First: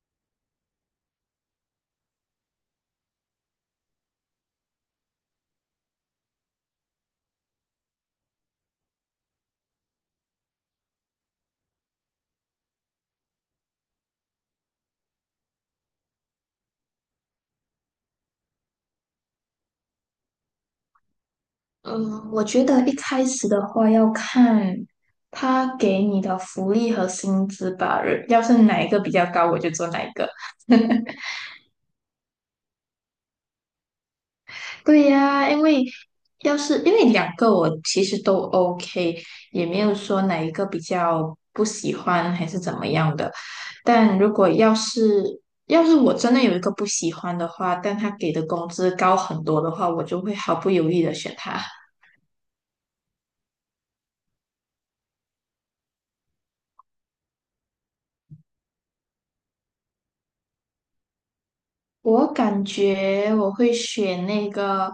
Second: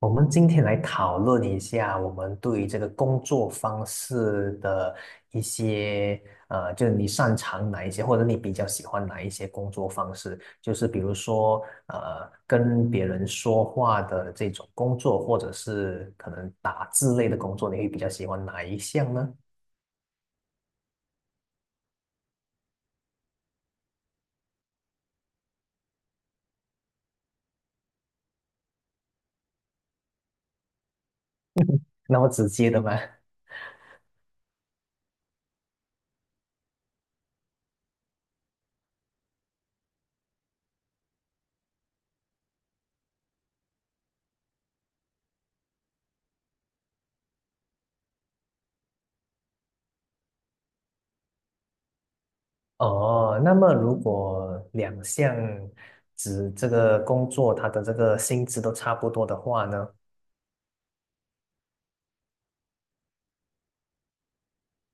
我们今天来讨论一下我们对于这个工作方式的一些，就是你擅长哪一些，或者你比较喜欢哪一些工作方式，就是比如说，跟别人说话的这种工作，或者是可能打字类的工作，你会比较喜欢哪一项呢？嗯，我觉得一开始的话要看他给你的福利和薪资吧，要是哪一个比较高，我就做哪一个。那么直接的吗？对呀，因为因为两个我其实都 OK，也没有说哪一个比较不喜欢还是怎么样的。但如果要是我真的有一个不喜欢的话，但他给的工资高很多的话，我就会毫不犹豫的选他。哦，那么如果两项指这个工作，它的这个薪资都差不多的话呢？我感觉我会选那个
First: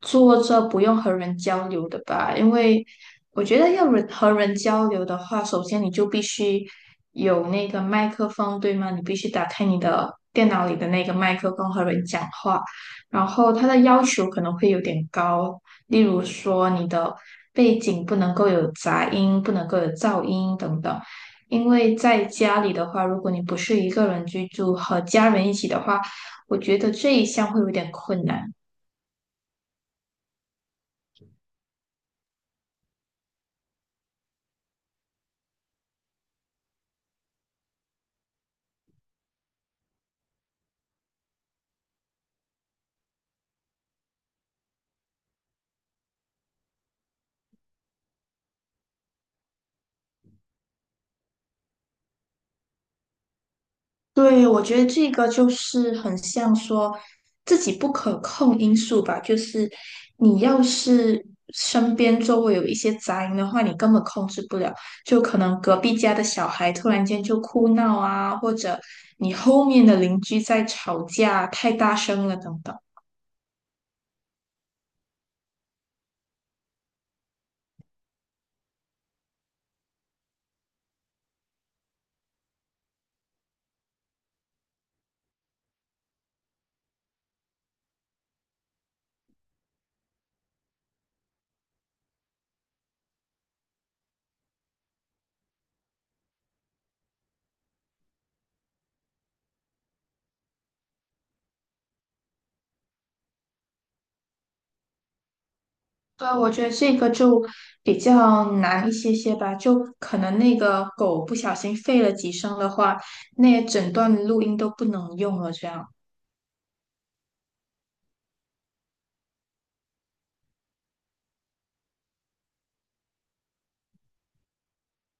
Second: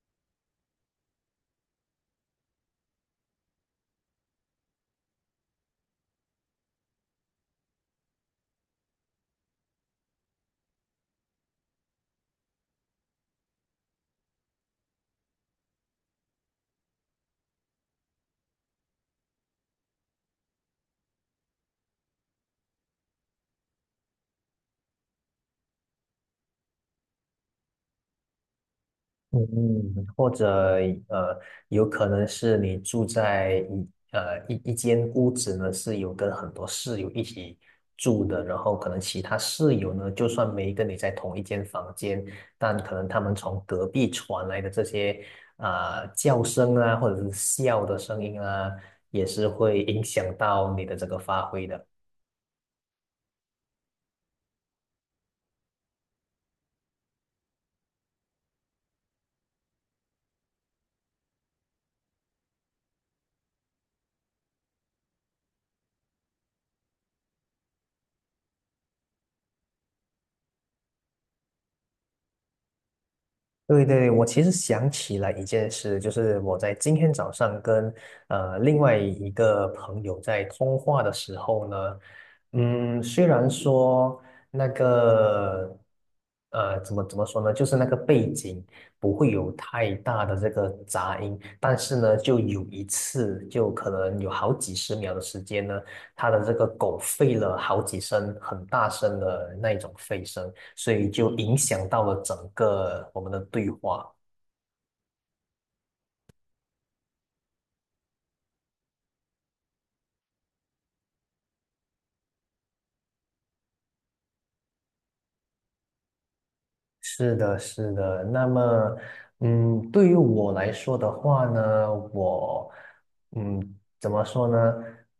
坐着不用和人交流的吧，因为我觉得要人和人交流的话，首先你就必须有那个麦克风，对吗？你必须打开你的电脑里的那个麦克风和人讲话，然后它的要求可能会有点高，例如说你的背景不能够有杂音，不能够有噪音等等。因为在家里的话，如果你不是一个人居住，和家人一起的话，我觉得这一项会有点困难。嗯，或者呃，有可能是你住在一间屋子呢，是有跟很多室友一起住的，然后可能其他室友呢，就算没跟你在同一间房间，但可能他们从隔壁传来的这些啊、叫声啊，或者是笑的声音啊，也是会影响到你的这个发挥的。对，我觉得这个就是很像说自己不可控因素吧，就是你要是身边周围有一些杂音的话，你根本控制不了，就可能隔壁家的小孩突然间就哭闹啊，或者你后面的邻居在吵架，太大声了等等。对对对，我其实想起了一件事，就是我在今天早上跟另外一个朋友在通话的时候呢，虽然说那个怎么说呢，就是那个背景不会有太大的这个杂音，但是呢，就有一次，就可能有好几十秒的时间呢，他的这个狗吠了好几声，很大声的那一种吠声。所以就影响到了整个我们的对话。对，我觉得这个就比较难一些些吧，就可能那个狗不小心吠了几声的话，那整段录音都不能用了。这样是的，是的。那么，对于我来说的话呢，我，嗯，怎么说呢？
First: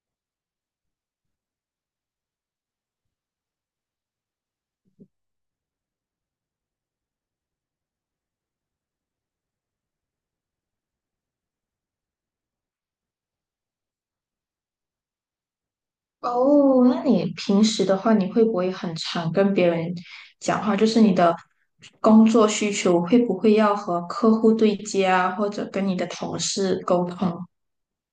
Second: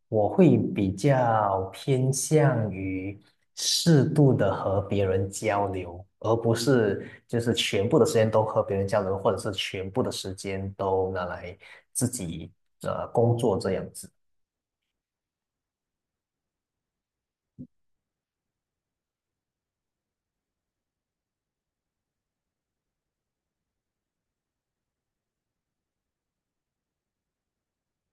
我会比较偏向于适度的和别人交流，而不是就是全部的时间都和别人交流，或者是全部的时间都拿来自己工作这样子。哦，那你平时的话，你会不会很常跟别人讲话？就是你的工作需求会不会要和客户对接啊，或者跟你的同事沟通？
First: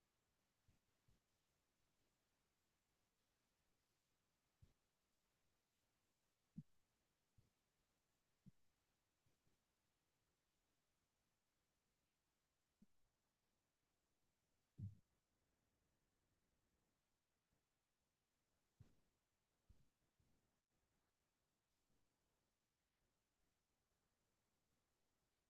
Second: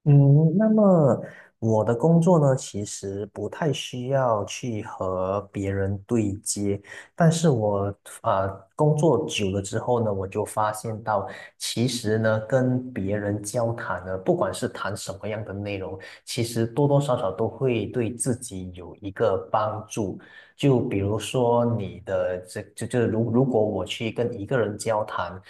嗯，那么我的工作呢，其实不太需要去和别人对接，但是我啊工作久了之后呢，我就发现到，其实呢跟别人交谈呢，不管是谈什么样的内容，其实多多少少都会对自己有一个帮助。就比如说你的这就就是如如果我去跟一个人交谈，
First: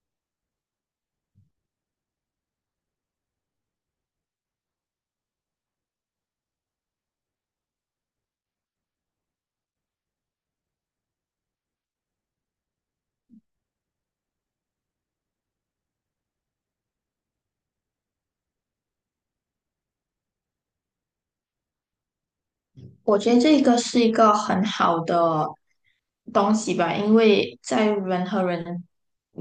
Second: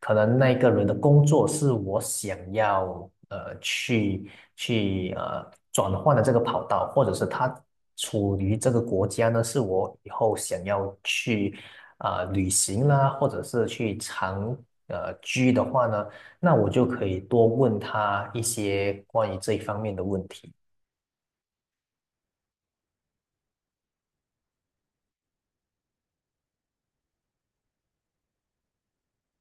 可能那个人的工作是我想要去转换的这个跑道，或者是他处于这个国家呢，是我以后想要去旅行啦，或者是去长居的话呢，那我就可以多问他一些关于这一方面的问题。我觉得这个是一个很好的东西吧，因为在人和人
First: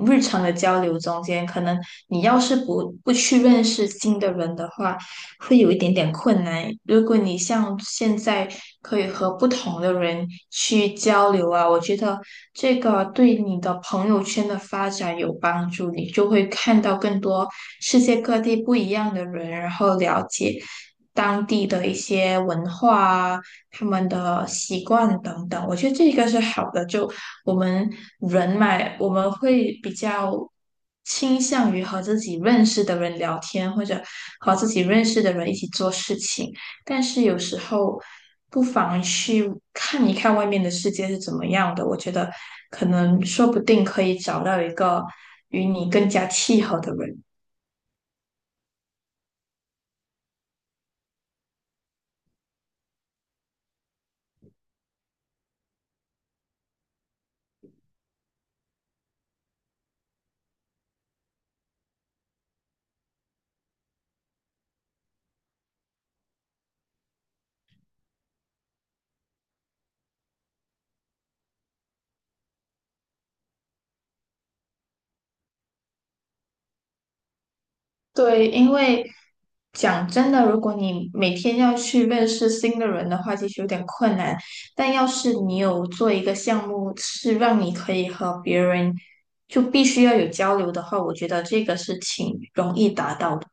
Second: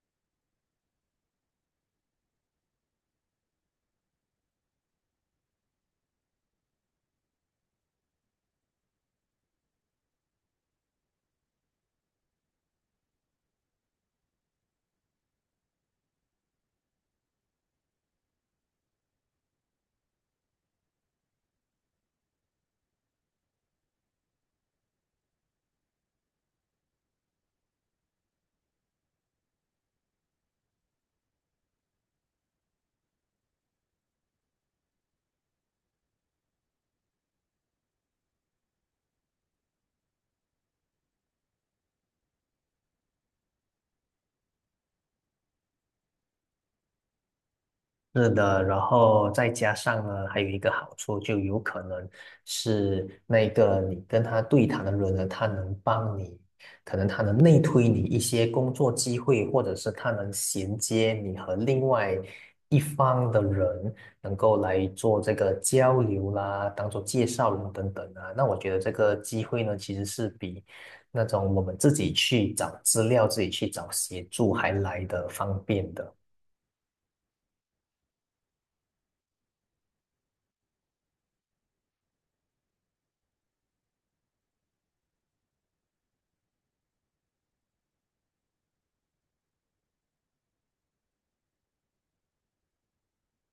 日常的交流中间，可能你要是不去认识新的人的话，会有一点点困难。如果你像现在可以和不同的人去交流啊，我觉得这个对你的朋友圈的发展有帮助，你就会看到更多世界各地不一样的人，然后了解当地的一些文化啊。他们的习惯等等。我觉得这个是好的，就我们人嘛，我们会比较倾向于和自己认识的人聊天，或者和自己认识的人一起做事情。但是有时候不妨去看一看外面的世界是怎么样的。我觉得可能说不定可以找到一个与你更加契合的人。是的，然后再加上呢，还有一个好处，就有可能是那个你跟他对谈的人呢，他能帮你，可能他能内推你一些工作机会，或者是他能衔接你和另外一方的人，能够来做这个交流啦，当做介绍人等等啊。那我觉得这个机会呢，其实是比那种我们自己去找资料、自己去找协助还来的方便的。对，因为讲真的，如果你每天要去认识新的人的话，其实有点困难。但要是你有做一个项目，是让你可以和别人就必须要有交流的话，我觉得这个是挺容易达到的。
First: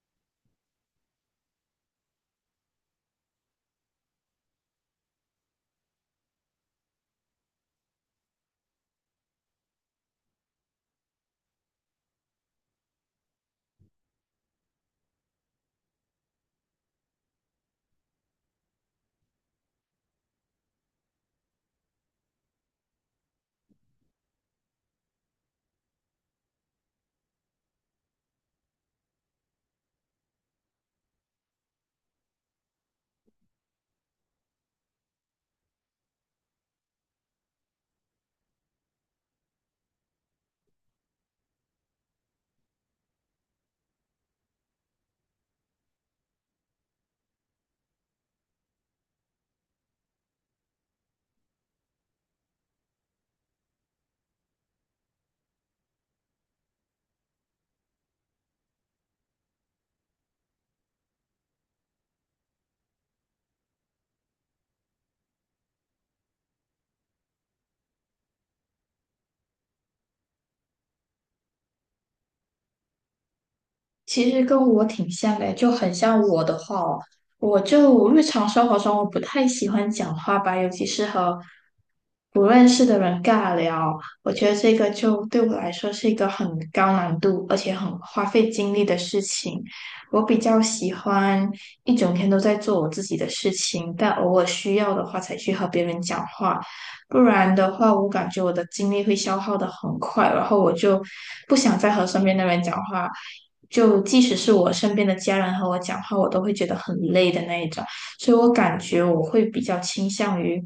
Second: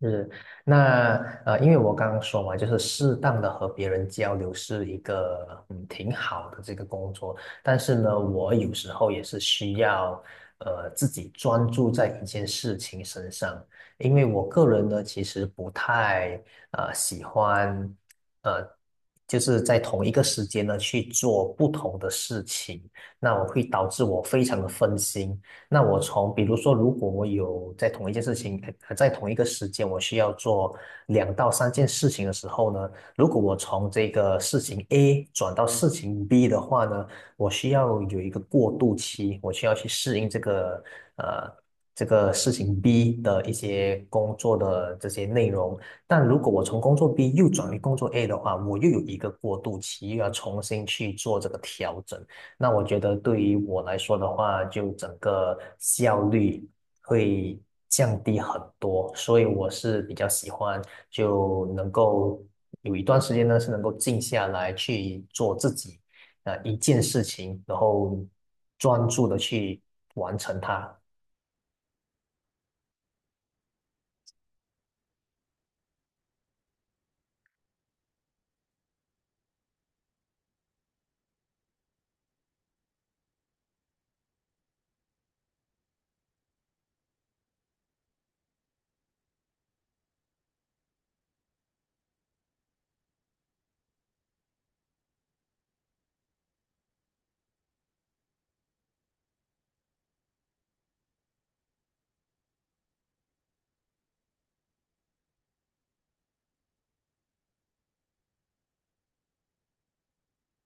是，那因为我刚刚说嘛，就是适当的和别人交流是一个挺好的这个工作，但是呢，我有时候也是需要自己专注在一件事情身上，因为我个人呢其实不太喜欢呃就是在同一个时间呢去做不同的事情，那我会导致我非常的分心。那我从比如说，如果我有在同一件事情，呃，在同一个时间，我需要做两到三件事情的时候呢，如果我从这个事情 A 转到事情 B 的话呢，我需要有一个过渡期，我需要去适应呃这个事情 B 的一些工作的这些内容。但如果我从工作 B 又转为工作 A 的话，我又有一个过渡期，又要重新去做这个调整。那我觉得对于我来说的话，就整个效率会降低很多，所以我是比较喜欢就能够有一段时间呢是能够静下来去做自己一件事情，然后专注的去完成它。其实跟我挺像的，就很像我的话哦，我就日常生活中我不太喜欢讲话吧，尤其是和不认识的人尬聊，我觉得这个就对我来说是一个很高难度，而且很花费精力的事情。我比较喜欢一整天都在做我自己的事情，但偶尔需要的话才去和别人讲话。不然的话，我感觉我的精力会消耗的很快，然后我就不想再和身边的人讲话，就即使是我身边的家人和我讲话，我都会觉得很累的那一种，所以我感觉我会比较倾向于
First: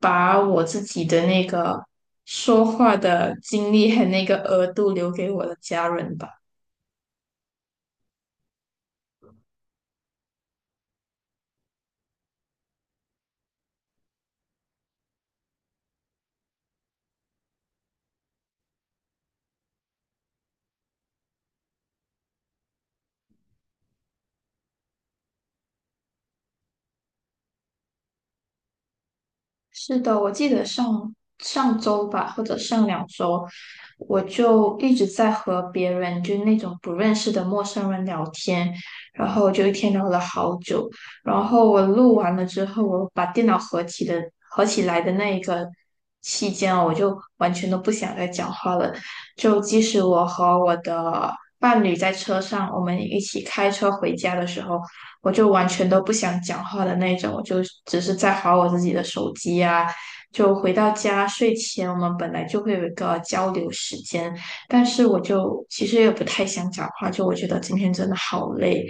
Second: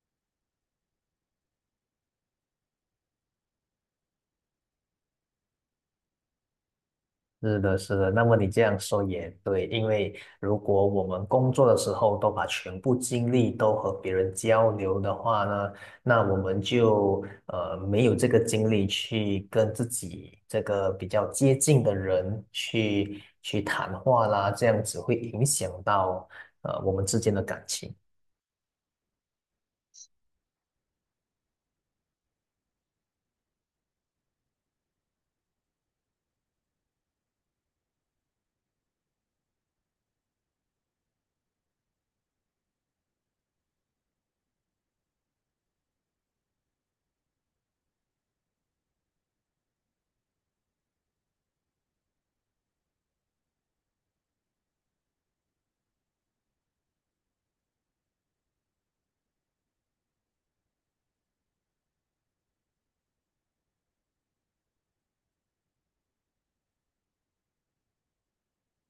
把我自己的那个说话的精力和那个额度留给我的家人吧。是的，是的。那么你这样说也对，因为如果我们工作的时候都把全部精力都和别人交流的话呢，那我们就没有这个精力去跟自己这个比较接近的人去去谈话啦，这样子会影响到我们之间的感情。是的，我记得上上周吧，或者上两周，我就一直在和别人，就是那种不认识的陌生人聊天，然后就一天聊了好久，然后我录完了之后，我把电脑合起来的那一个期间，我就完全都不想再讲话了，就即使我和我的伴侣在车上，我们一起开车回家的时候。我就完全都不想讲话的那种，我就只是在划我自己的手机啊。就回到家睡前，我们本来就会有一个交流时间，但是我就其实也不太想讲话，就我觉得今天真的好累，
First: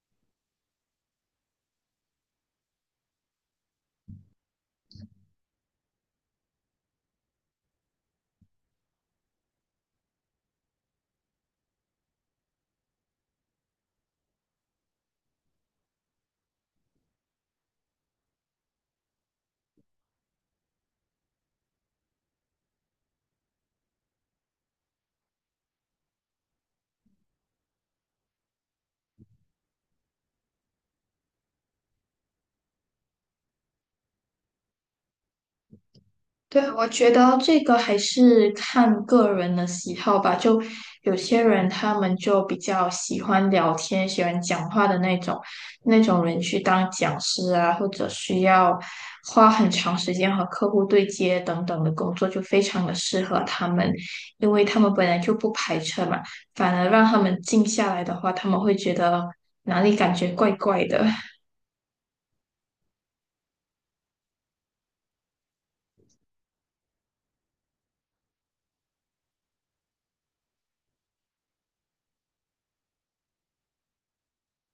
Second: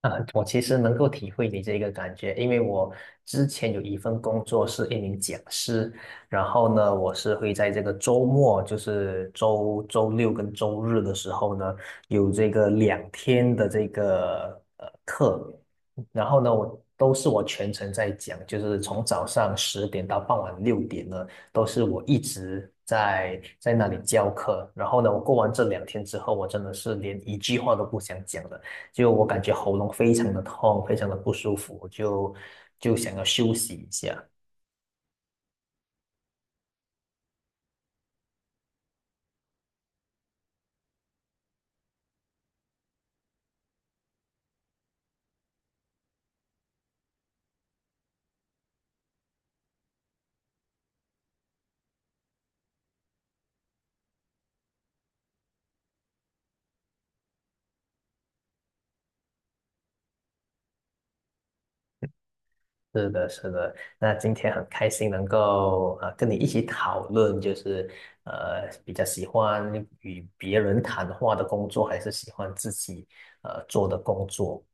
啊，我其实能够体会你这个感觉，因为我之前有一份工作是一名讲师，然后呢，我是会在这个周末，就是周六跟周日的时候呢，有这个两天的这个课，然后呢，我都是我全程在讲，就是从早上10点到傍晚6点呢，都是我一直在那里教课，然后呢，我过完这两天之后，我真的是连一句话都不想讲了。就我感觉喉咙非常的痛，非常的不舒服，就想要休息一下。对，我觉得这个还是看个人的喜好吧。就有些人他们就比较喜欢聊天、喜欢讲话的那种，那种人去当讲师啊，或者需要花很长时间和客户对接等等的工作，就非常的适合他们，因为他们本来就不排斥嘛，反而让他们静下来的话，他们会觉得哪里感觉怪怪的。是的，是的。那今天很开心能够跟你一起讨论，就是比较喜欢与别人谈话的工作，还是喜欢自己做的工作。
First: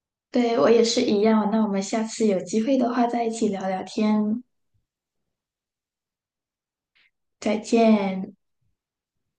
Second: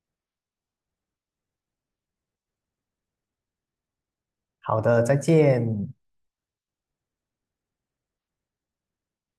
对，我也是一样。那我们下次有机会的话，再一起聊聊天。好的，再见。再见。